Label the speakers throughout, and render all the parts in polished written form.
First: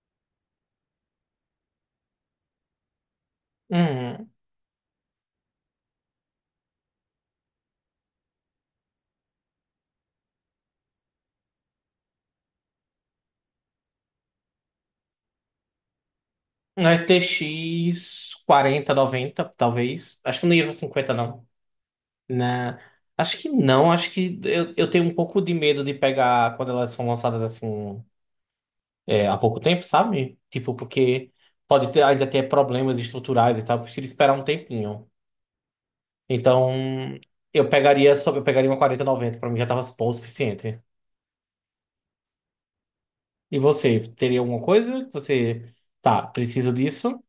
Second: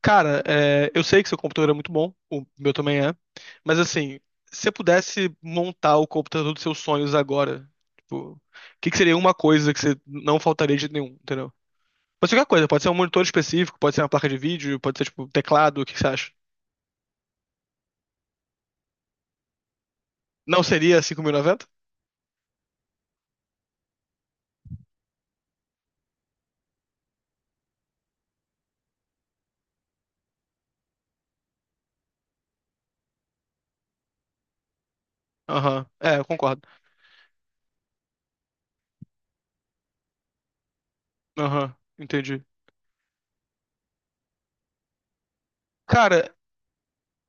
Speaker 1: Cara, eu sei que seu computador é muito bom, o meu também é, mas assim,
Speaker 2: Uhum.
Speaker 1: se você pudesse montar o computador dos seus sonhos agora, tipo, o que que seria uma coisa que você não faltaria de jeito nenhum, entendeu? Pode ser qualquer coisa, pode ser um monitor específico, pode ser uma placa de vídeo, pode ser tipo teclado, o que que você acha?
Speaker 2: Um 4090 talvez. Acho que não
Speaker 1: Não
Speaker 2: ia pra
Speaker 1: seria
Speaker 2: 50, não.
Speaker 1: 5090?
Speaker 2: na Acho que não, acho que eu tenho um pouco de medo de pegar quando elas são lançadas assim é, há pouco tempo, sabe? Tipo, porque pode ter, ainda ter problemas estruturais e tal, eu prefiro esperar um tempinho.
Speaker 1: Aham, é, eu concordo.
Speaker 2: Então, eu pegaria uma 4090 pra mim já tava bom o suficiente.
Speaker 1: Aham, entendi.
Speaker 2: E você, teria alguma coisa que você, tá,
Speaker 1: Cara,
Speaker 2: preciso disso?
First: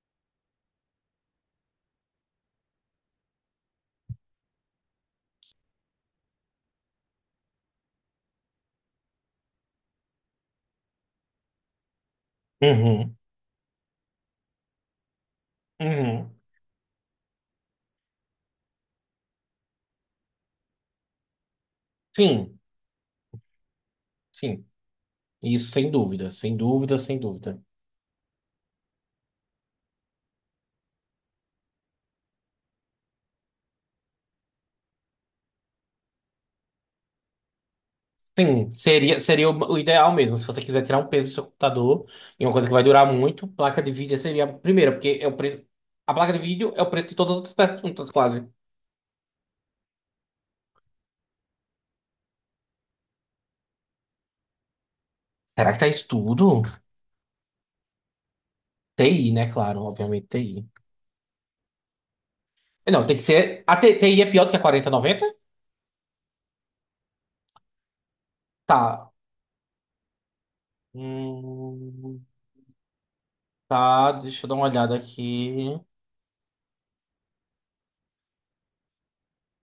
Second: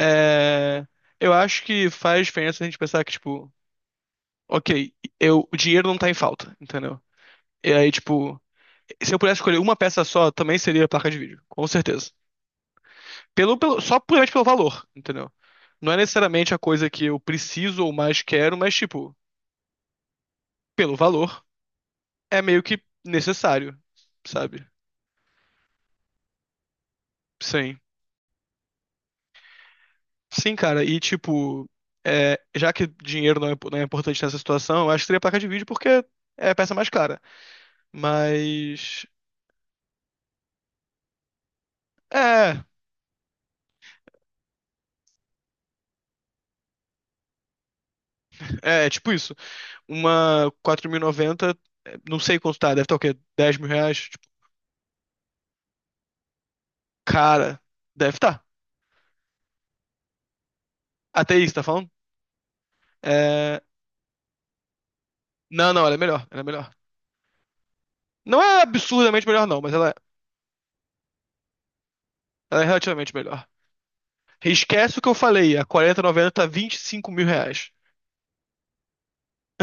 Speaker 1: é, eu acho que faz diferença a gente pensar que, tipo, ok, eu, o dinheiro não tá em falta, entendeu? E aí, tipo, se eu pudesse escolher uma peça só, também seria a placa de vídeo, com certeza.
Speaker 2: Uhum,
Speaker 1: Só puramente pelo valor, entendeu? Não é
Speaker 2: uhum.
Speaker 1: necessariamente a coisa que eu preciso ou mais quero, mas, tipo, pelo valor, é
Speaker 2: Sim.
Speaker 1: meio que necessário,
Speaker 2: Sim.
Speaker 1: sabe?
Speaker 2: Isso, sem dúvida, sem dúvida, sem dúvida.
Speaker 1: Sim. Sim, cara, e, tipo, já que dinheiro não é importante nessa situação, eu acho que seria a placa de vídeo porque é a peça mais cara.
Speaker 2: Sim,
Speaker 1: Mas.
Speaker 2: seria o ideal mesmo. Se você quiser tirar um peso do seu computador, e uma
Speaker 1: É,
Speaker 2: coisa que vai durar muito, placa de vídeo seria a primeira, porque é o preço. A placa de vídeo é o preço de todas as outras peças juntas, quase.
Speaker 1: é tipo isso. Uma 4090, não sei quanto tá, deve estar o quê? 10 mil reais? Tipo,
Speaker 2: Será que tá isso tudo?
Speaker 1: cara, deve estar.
Speaker 2: TI, né? Claro, obviamente TI.
Speaker 1: Até isso, tá falando?
Speaker 2: Não, tem que
Speaker 1: É...
Speaker 2: ser. A TI é pior do que a 4090.
Speaker 1: Não, não, ela é melhor, ela é melhor. Não é
Speaker 2: Tá.
Speaker 1: absurdamente melhor, não, mas ela,
Speaker 2: Hum,
Speaker 1: ela é relativamente melhor.
Speaker 2: tá, deixa eu dar uma olhada
Speaker 1: Esquece o que eu falei, a
Speaker 2: aqui.
Speaker 1: 4090 tá 25 mil reais.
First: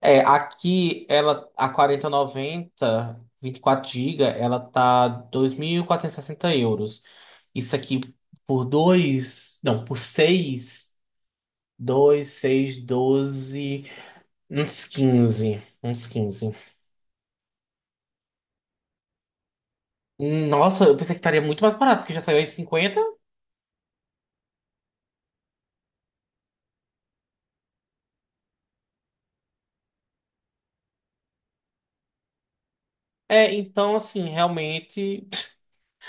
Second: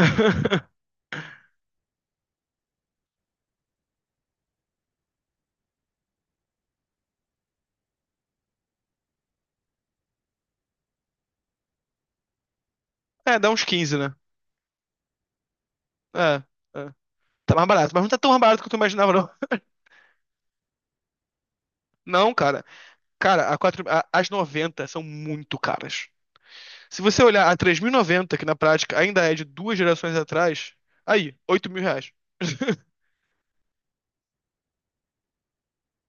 Speaker 2: É, aqui ela a 4090 24 gigas ela tá 2.460 euros. Isso aqui por dois não, por seis, dois seis
Speaker 1: É, dá uns
Speaker 2: 12,
Speaker 1: 15, né?
Speaker 2: uns quinze uns
Speaker 1: É,
Speaker 2: quinze
Speaker 1: é. Tá mais barato, mas não tá tão mais barato quanto eu imaginava, não.
Speaker 2: Nossa, eu pensei que estaria muito mais barato, porque já
Speaker 1: Não,
Speaker 2: saiu aí
Speaker 1: cara.
Speaker 2: 50.
Speaker 1: Cara, a 4, as 90 são muito caras. Se você olhar a 3090, que na prática ainda é de duas gerações atrás, aí, 8 mil reais.
Speaker 2: É, então assim, realmente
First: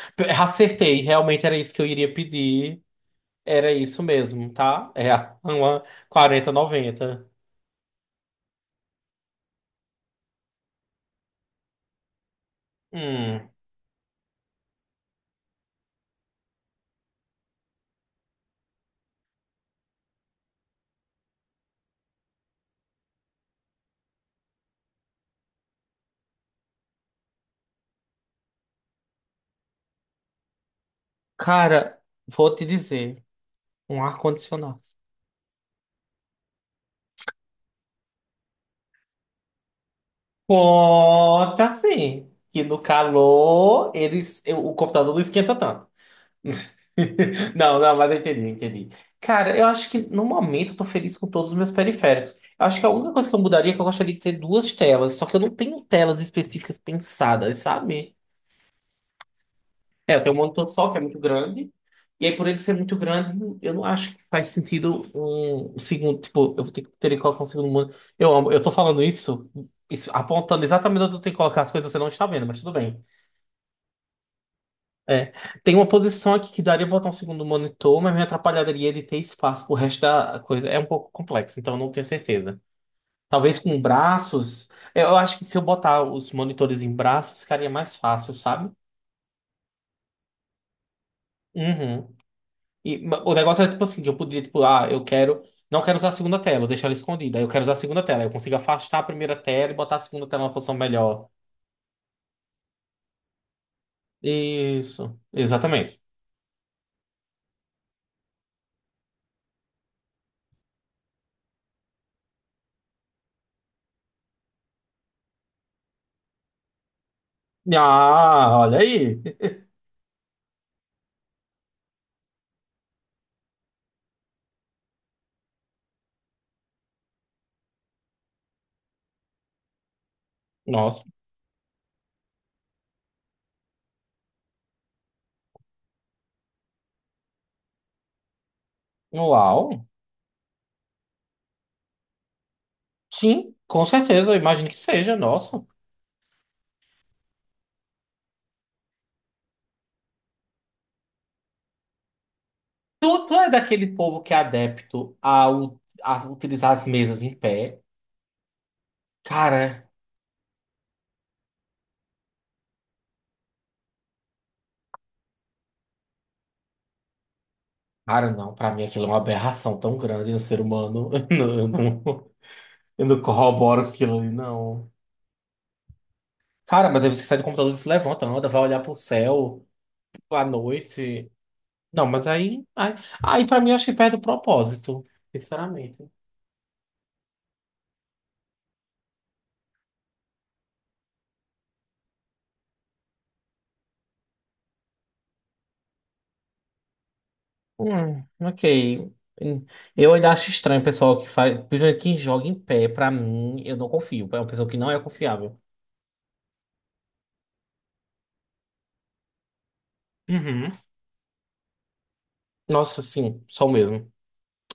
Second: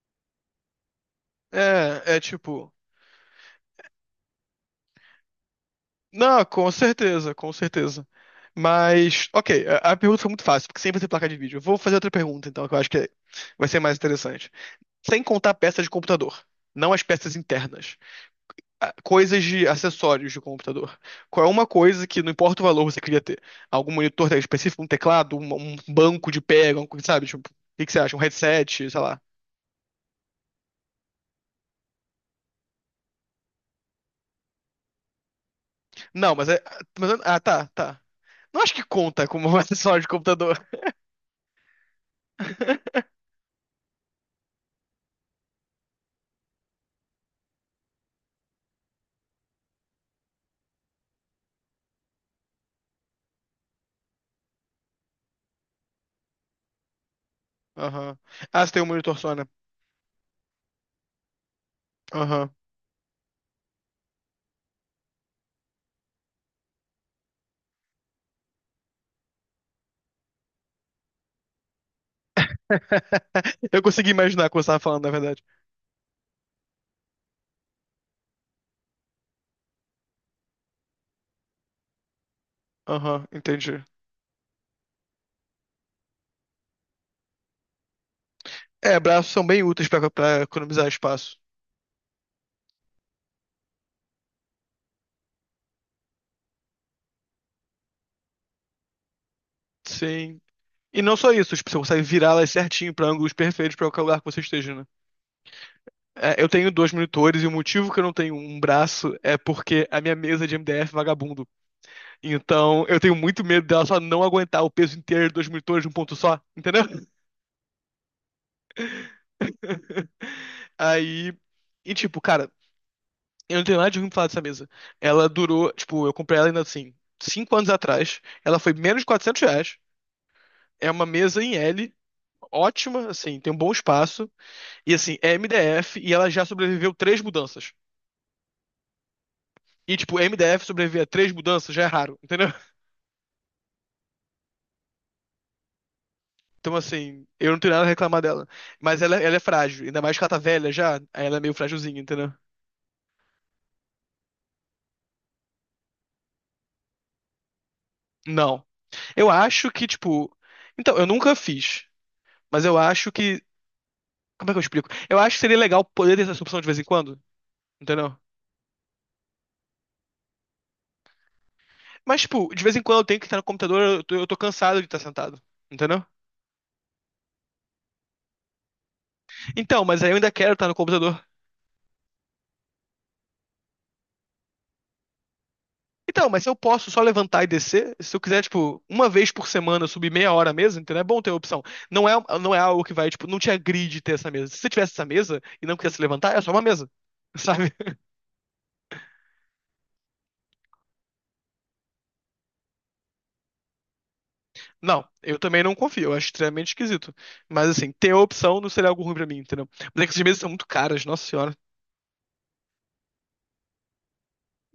Speaker 2: acertei, realmente era isso que eu iria
Speaker 1: É.
Speaker 2: pedir. Era isso mesmo, tá? É uma
Speaker 1: Não, com
Speaker 2: 4090.
Speaker 1: certeza, com certeza. Mas, ok, a pergunta foi muito fácil, porque sempre tem placa de vídeo. Eu vou fazer outra pergunta, então, que eu acho que
Speaker 2: Hum.
Speaker 1: vai ser mais interessante. Sem contar peças de computador, não as peças internas, coisas de acessórios de computador. Qual é uma coisa que, não importa o valor, você queria ter? Algum monitor tá específico, um teclado, um banco de pega, um, sabe? Tipo, o que que você acha? Um headset, sei lá.
Speaker 2: Cara, vou te dizer, um ar-condicionado.
Speaker 1: Não, mas é. Ah, tá, tá. Não acho que conta como um acessório de computador.
Speaker 2: Conta sim, que no calor eles, o computador não esquenta tanto. Não, não, mas eu entendi, eu entendi. Cara, eu acho que no momento eu tô feliz com todos os meus periféricos. Eu acho que a única coisa que eu mudaria é que eu gostaria de ter duas telas, só que eu não tenho telas específicas pensadas, sabe?
Speaker 1: Aham. Ah, você tem um monitor só, né?
Speaker 2: É, eu tenho um monitor só que é muito grande. E aí, por
Speaker 1: Aham.
Speaker 2: ele ser muito grande, eu não acho que faz sentido um, um segundo. Tipo, eu vou ter que colocar um segundo monitor. Eu amo, eu tô falando isso, apontando exatamente onde eu tenho que colocar as coisas, você não está vendo, mas tudo bem.
Speaker 1: Eu consegui imaginar o que você estava falando, na
Speaker 2: É,
Speaker 1: verdade.
Speaker 2: tem uma posição aqui que daria pra botar um segundo monitor, mas me atrapalharia de ter espaço pro resto da coisa. É um pouco complexo, então eu não tenho certeza.
Speaker 1: Aham,
Speaker 2: Talvez com
Speaker 1: entendi.
Speaker 2: braços. Eu acho que se eu botar os monitores em braços, ficaria mais fácil, sabe?
Speaker 1: É, braços são bem úteis pra economizar espaço.
Speaker 2: Uhum. E o negócio é tipo assim, que eu podia, tipo, ah, eu quero. Não quero usar a segunda tela, vou deixar ela escondida. Aí eu quero usar a segunda tela. Eu consigo afastar a primeira tela e botar a segunda
Speaker 1: Sim.
Speaker 2: tela numa posição
Speaker 1: E não
Speaker 2: melhor.
Speaker 1: só isso, tipo, você consegue virá-las certinho pra ângulos perfeitos pra qualquer lugar que você esteja, né?
Speaker 2: Isso, exatamente.
Speaker 1: É, eu tenho dois monitores e o motivo que eu não tenho um braço é porque a minha mesa de MDF é vagabundo. Então, eu tenho muito medo dela só não aguentar o peso inteiro de dois monitores de um ponto só, entendeu?
Speaker 2: Ah, olha aí.
Speaker 1: Aí, e tipo, cara, eu não tenho nada de ruim pra falar dessa mesa. Ela durou, tipo, eu comprei ela ainda assim, 5 anos atrás. Ela foi menos de R$ 400. É
Speaker 2: Nossa,
Speaker 1: uma mesa em L, ótima, assim, tem um bom espaço. E assim, é MDF e ela já sobreviveu três mudanças.
Speaker 2: uau.
Speaker 1: E, tipo, MDF sobreviver a três mudanças já é raro, entendeu?
Speaker 2: Sim, com certeza, eu imagino que seja, nossa.
Speaker 1: Então, assim, eu não tenho nada a reclamar dela. Mas ela é frágil, ainda mais que ela tá velha já, aí ela é meio frágilzinha, entendeu?
Speaker 2: Tu, tu é daquele povo que é adepto a utilizar as mesas em pé?
Speaker 1: Não. Eu acho
Speaker 2: Cara,
Speaker 1: que, tipo. Então, eu nunca fiz, mas eu acho que. Como é que eu explico? Eu acho que seria legal poder ter essa opção de vez em quando. Entendeu?
Speaker 2: cara, não, pra mim aquilo é uma aberração tão grande no ser humano. Eu não, eu
Speaker 1: Mas,
Speaker 2: não,
Speaker 1: tipo, de vez em quando eu
Speaker 2: eu
Speaker 1: tenho
Speaker 2: não
Speaker 1: que estar no computador,
Speaker 2: corroboro com
Speaker 1: eu tô,
Speaker 2: aquilo
Speaker 1: eu
Speaker 2: ali,
Speaker 1: tô cansado de
Speaker 2: não.
Speaker 1: estar sentado. Entendeu?
Speaker 2: Cara, mas aí você sai do computador, se levanta, anda, vai olhar pro céu
Speaker 1: Então, mas aí eu ainda
Speaker 2: à
Speaker 1: quero estar no computador.
Speaker 2: noite. Não, mas aí pra mim eu acho que perde o propósito, sinceramente.
Speaker 1: Então, mas se eu posso só levantar e descer? Se eu quiser, tipo, uma vez por semana subir meia hora a mesa, entendeu? É bom ter a opção. Não é, não é algo que vai, tipo, não te agride ter essa mesa. Se você tivesse essa mesa e não quisesse levantar, é só uma mesa. Sabe?
Speaker 2: Ok. Eu ainda acho estranho o pessoal que faz, principalmente quem joga em pé, pra mim, eu não confio. É uma pessoa que não é
Speaker 1: Não, eu
Speaker 2: confiável.
Speaker 1: também não confio, eu acho extremamente esquisito. Mas assim, ter a opção não seria algo ruim pra mim, entendeu? Mas é que essas mesas são muito
Speaker 2: Uhum.
Speaker 1: caras, nossa senhora.
Speaker 2: Nossa, sim, só o mesmo.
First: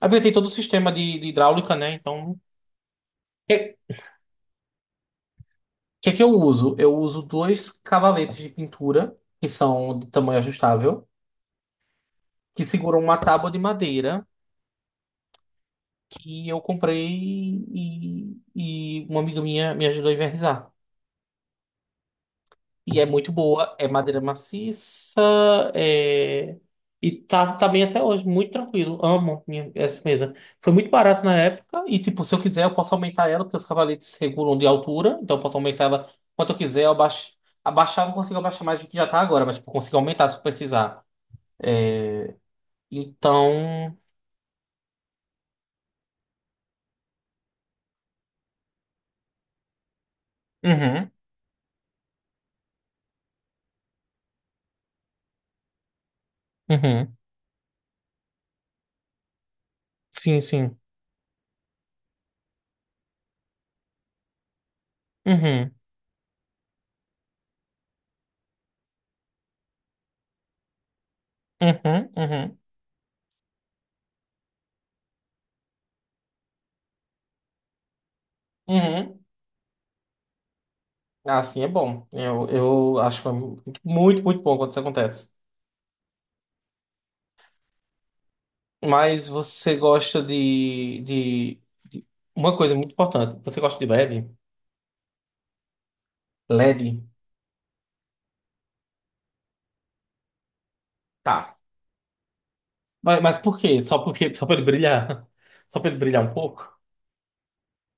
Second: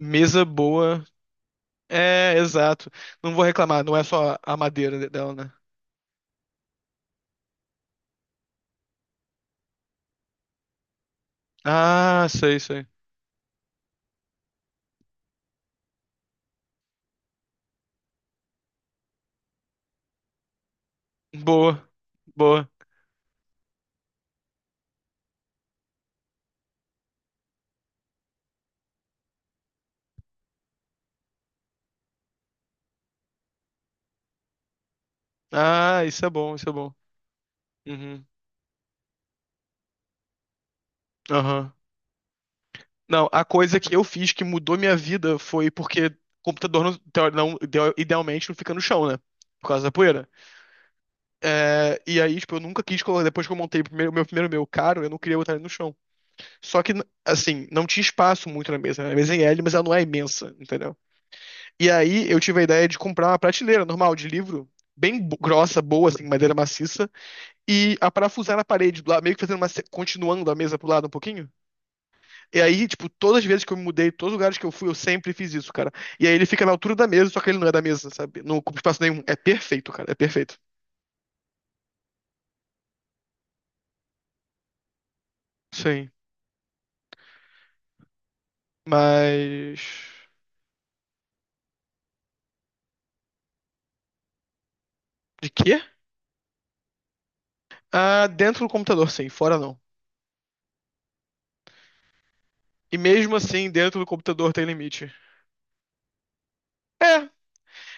Speaker 2: É porque tem todo o sistema
Speaker 1: boa.
Speaker 2: de hidráulica, né? Então,
Speaker 1: É,
Speaker 2: o
Speaker 1: exato. Não vou
Speaker 2: que,
Speaker 1: reclamar, não é só a madeira dela, né?
Speaker 2: que que eu uso? Eu uso dois cavaletes de pintura, que são de tamanho ajustável,
Speaker 1: Ah, sei,
Speaker 2: que
Speaker 1: sei.
Speaker 2: seguram uma tábua de madeira que eu comprei, e uma amiga minha me ajudou a envernizar.
Speaker 1: Boa, boa.
Speaker 2: E é muito boa, é madeira maciça, é... e tá, tá bem até hoje, muito tranquilo. Amo minha, essa mesa. Foi muito barato na época, e tipo, se eu quiser, eu posso aumentar ela, porque os cavaletes regulam de altura, então eu posso aumentar
Speaker 1: Ah,
Speaker 2: ela
Speaker 1: isso é
Speaker 2: quanto
Speaker 1: bom,
Speaker 2: eu
Speaker 1: isso é
Speaker 2: quiser, eu
Speaker 1: bom.
Speaker 2: abaixo. Abaixar, eu não
Speaker 1: Uhum,
Speaker 2: consigo abaixar mais do que já tá agora, mas tipo, eu consigo aumentar se eu precisar.
Speaker 1: aham. Não, a coisa que
Speaker 2: Então.
Speaker 1: eu fiz que mudou minha vida foi porque computador idealmente não fica no chão, né? Por causa da poeira.
Speaker 2: Uhum,
Speaker 1: É, e aí, tipo, eu nunca quis colocar. Depois que eu montei meu primeiro meu caro, eu não queria botar ele no chão. Só que,
Speaker 2: uhum.
Speaker 1: assim, não tinha espaço muito na mesa, né? A mesa é em L, mas ela não é
Speaker 2: Sim,
Speaker 1: imensa,
Speaker 2: sim.
Speaker 1: entendeu? E aí eu tive a ideia de comprar uma prateleira normal de livro,
Speaker 2: Uhum,
Speaker 1: grossa, boa, assim, madeira maciça, e a parafusar na parede do lado, meio que fazendo uma, continuando a mesa pro lado um pouquinho.
Speaker 2: uhum, uhum,
Speaker 1: E aí, tipo, todas as vezes que eu me mudei, todos os lugares que eu fui, eu sempre fiz isso, cara. E aí ele fica na altura da mesa, só que ele não é da mesa, sabe? Não ocupa espaço
Speaker 2: uhum.
Speaker 1: nenhum. É perfeito, cara, é perfeito.
Speaker 2: Ah, sim, é bom. Eu acho que é muito, muito muito bom quando isso acontece.
Speaker 1: Sim.
Speaker 2: Mas você
Speaker 1: Mas.
Speaker 2: gosta de. Uma coisa muito importante. Você gosta de LED?
Speaker 1: De quê?
Speaker 2: LED?
Speaker 1: Ah, dentro do computador, sim, fora não.
Speaker 2: Tá.
Speaker 1: E
Speaker 2: Mas,
Speaker 1: mesmo
Speaker 2: mas por
Speaker 1: assim,
Speaker 2: quê?
Speaker 1: dentro do
Speaker 2: Só
Speaker 1: computador
Speaker 2: pra
Speaker 1: tem
Speaker 2: ele
Speaker 1: limite.
Speaker 2: brilhar? Só pra ele brilhar um pouco?
Speaker 1: É,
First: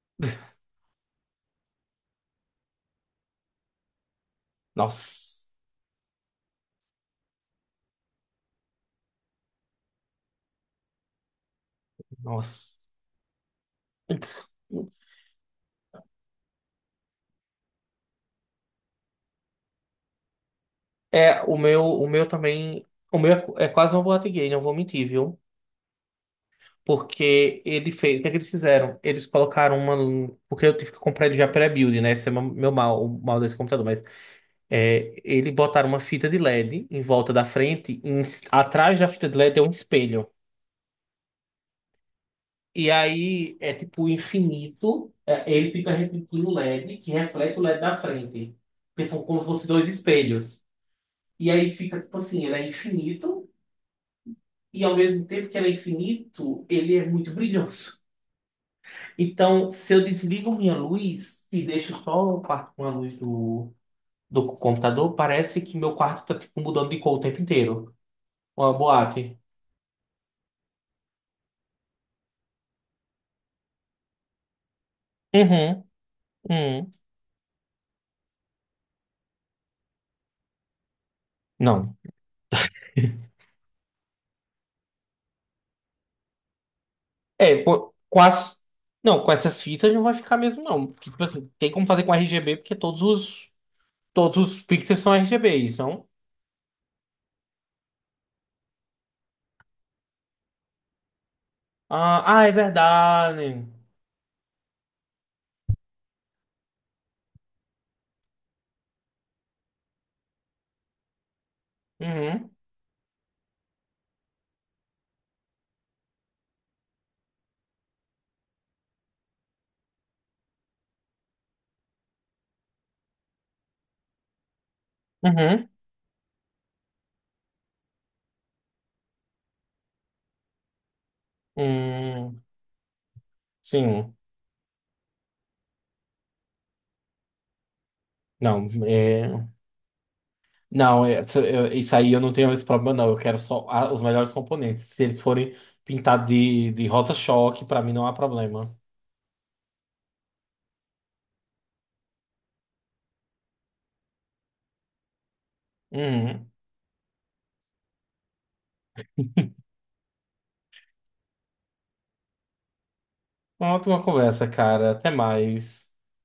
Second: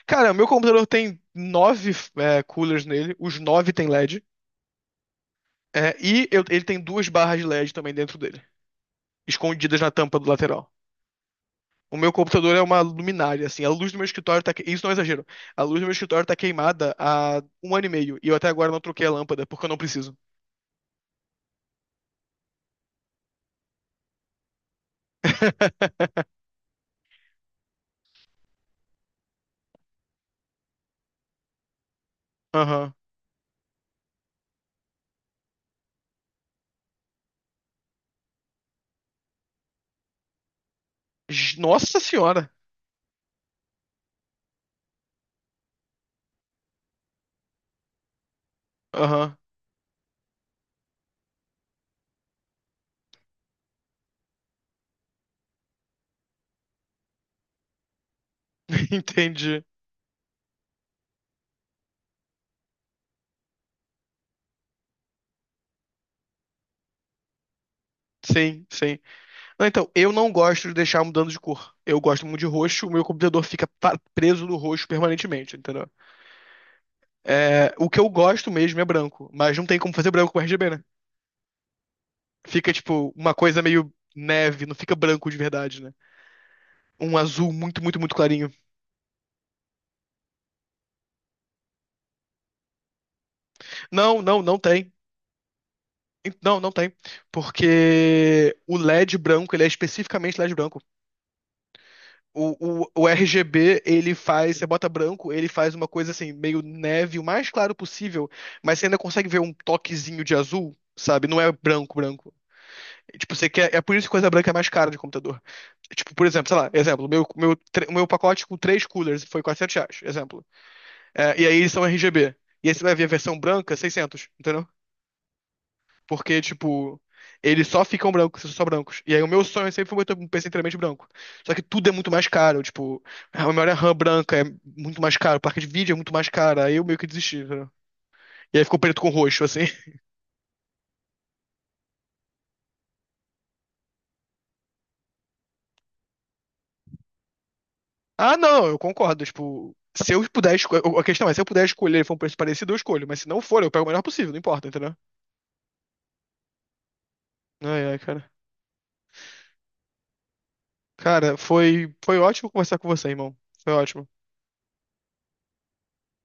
Speaker 1: cara, o meu computador tem nove coolers nele, os nove tem LED.
Speaker 2: Nossa,
Speaker 1: E eu- ele tem duas barras de LED também dentro dele, escondidas na tampa do lateral. O meu computador é
Speaker 2: nossa.
Speaker 1: uma luminária, assim, a luz do meu escritório tá... isso não é exagero. A luz do meu escritório tá queimada há um ano e meio, e eu até agora não troquei a lâmpada, porque eu não preciso.
Speaker 2: É, o meu também. O meu é quase uma boate gay, não vou mentir, viu? Porque ele fez. O que é que eles fizeram? Eles colocaram uma. Porque eu tive que comprar ele já pré-build, né? Esse é o meu
Speaker 1: Aham.
Speaker 2: mal, o mal desse computador. Mas. É, ele botaram uma fita de LED em volta da frente, atrás da fita de LED é um espelho.
Speaker 1: Nossa senhora!
Speaker 2: E aí é tipo infinito, é, ele fica refletindo o LED, que reflete o LED da frente, que são
Speaker 1: Aham.
Speaker 2: como se fossem dois espelhos. E aí fica tipo assim, ele é infinito, e ao mesmo tempo que ele é infinito, ele é muito brilhoso.
Speaker 1: Entendi.
Speaker 2: Então, se eu desligo minha luz e deixo só o quarto com a luz do, do computador, parece que meu quarto tá tipo mudando de cor o tempo inteiro.
Speaker 1: Sim,
Speaker 2: Uma
Speaker 1: sim.
Speaker 2: boate.
Speaker 1: Não, então, eu não gosto de deixar mudando de cor. Eu gosto muito de roxo, o meu computador fica preso no roxo permanentemente,
Speaker 2: Uhum.
Speaker 1: entendeu?
Speaker 2: Hum,
Speaker 1: É, o que eu gosto mesmo é branco, mas não tem como fazer branco com RGB, né?
Speaker 2: não.
Speaker 1: Fica, tipo, uma coisa meio neve, não fica branco de verdade, né? Um azul
Speaker 2: É,
Speaker 1: muito,
Speaker 2: pô,
Speaker 1: muito, muito
Speaker 2: com
Speaker 1: clarinho.
Speaker 2: as. Não, com essas fitas não vai ficar mesmo, não. Porque, tipo assim, tem como fazer com RGB, porque todos os.
Speaker 1: Não,
Speaker 2: Todos
Speaker 1: não, não
Speaker 2: os
Speaker 1: tem.
Speaker 2: pixels são RGBs, não?
Speaker 1: Não, não tem. Porque o LED branco, ele é especificamente LED branco.
Speaker 2: Ah, ah, é
Speaker 1: O
Speaker 2: verdade.
Speaker 1: RGB, ele faz, você bota branco, ele faz uma coisa assim, meio neve, o mais claro possível, mas você ainda consegue ver um toquezinho de azul, sabe? Não é branco, branco.
Speaker 2: Uhum,
Speaker 1: Tipo, você quer. É por isso que coisa branca é mais cara de computador. Tipo, por exemplo, sei lá, exemplo, o meu pacote com três coolers foi 400 reais, exemplo. É, e aí eles são RGB. E aí você vai ver a versão branca, 600, entendeu?
Speaker 2: uhum.
Speaker 1: Porque, tipo, eles só ficam brancos, são só brancos. E aí o meu sonho sempre foi ter um PC inteiramente branco. Só que tudo é muito mais
Speaker 2: Hum,
Speaker 1: caro, tipo, a memória RAM
Speaker 2: sim.
Speaker 1: branca é muito mais caro, placa de vídeo é muito mais cara. Aí eu meio que desisti, entendeu? E aí
Speaker 2: Não,
Speaker 1: ficou preto com roxo,
Speaker 2: é.
Speaker 1: assim.
Speaker 2: Não, isso aí eu não tenho esse problema, não. Eu quero só os melhores componentes. Se eles forem pintados de rosa choque, pra mim não há
Speaker 1: Ah, não,
Speaker 2: problema.
Speaker 1: eu concordo. Tipo, se eu puder escolher. A questão é, se eu puder escolher e for um preço parecido, eu escolho. Mas se não for, eu pego o melhor possível, não importa, entendeu?
Speaker 2: Uhum.
Speaker 1: Ai, ai, cara. Cara, foi ótimo conversar com você, irmão. Foi
Speaker 2: Uma ótima
Speaker 1: ótimo.
Speaker 2: conversa, cara. Até mais.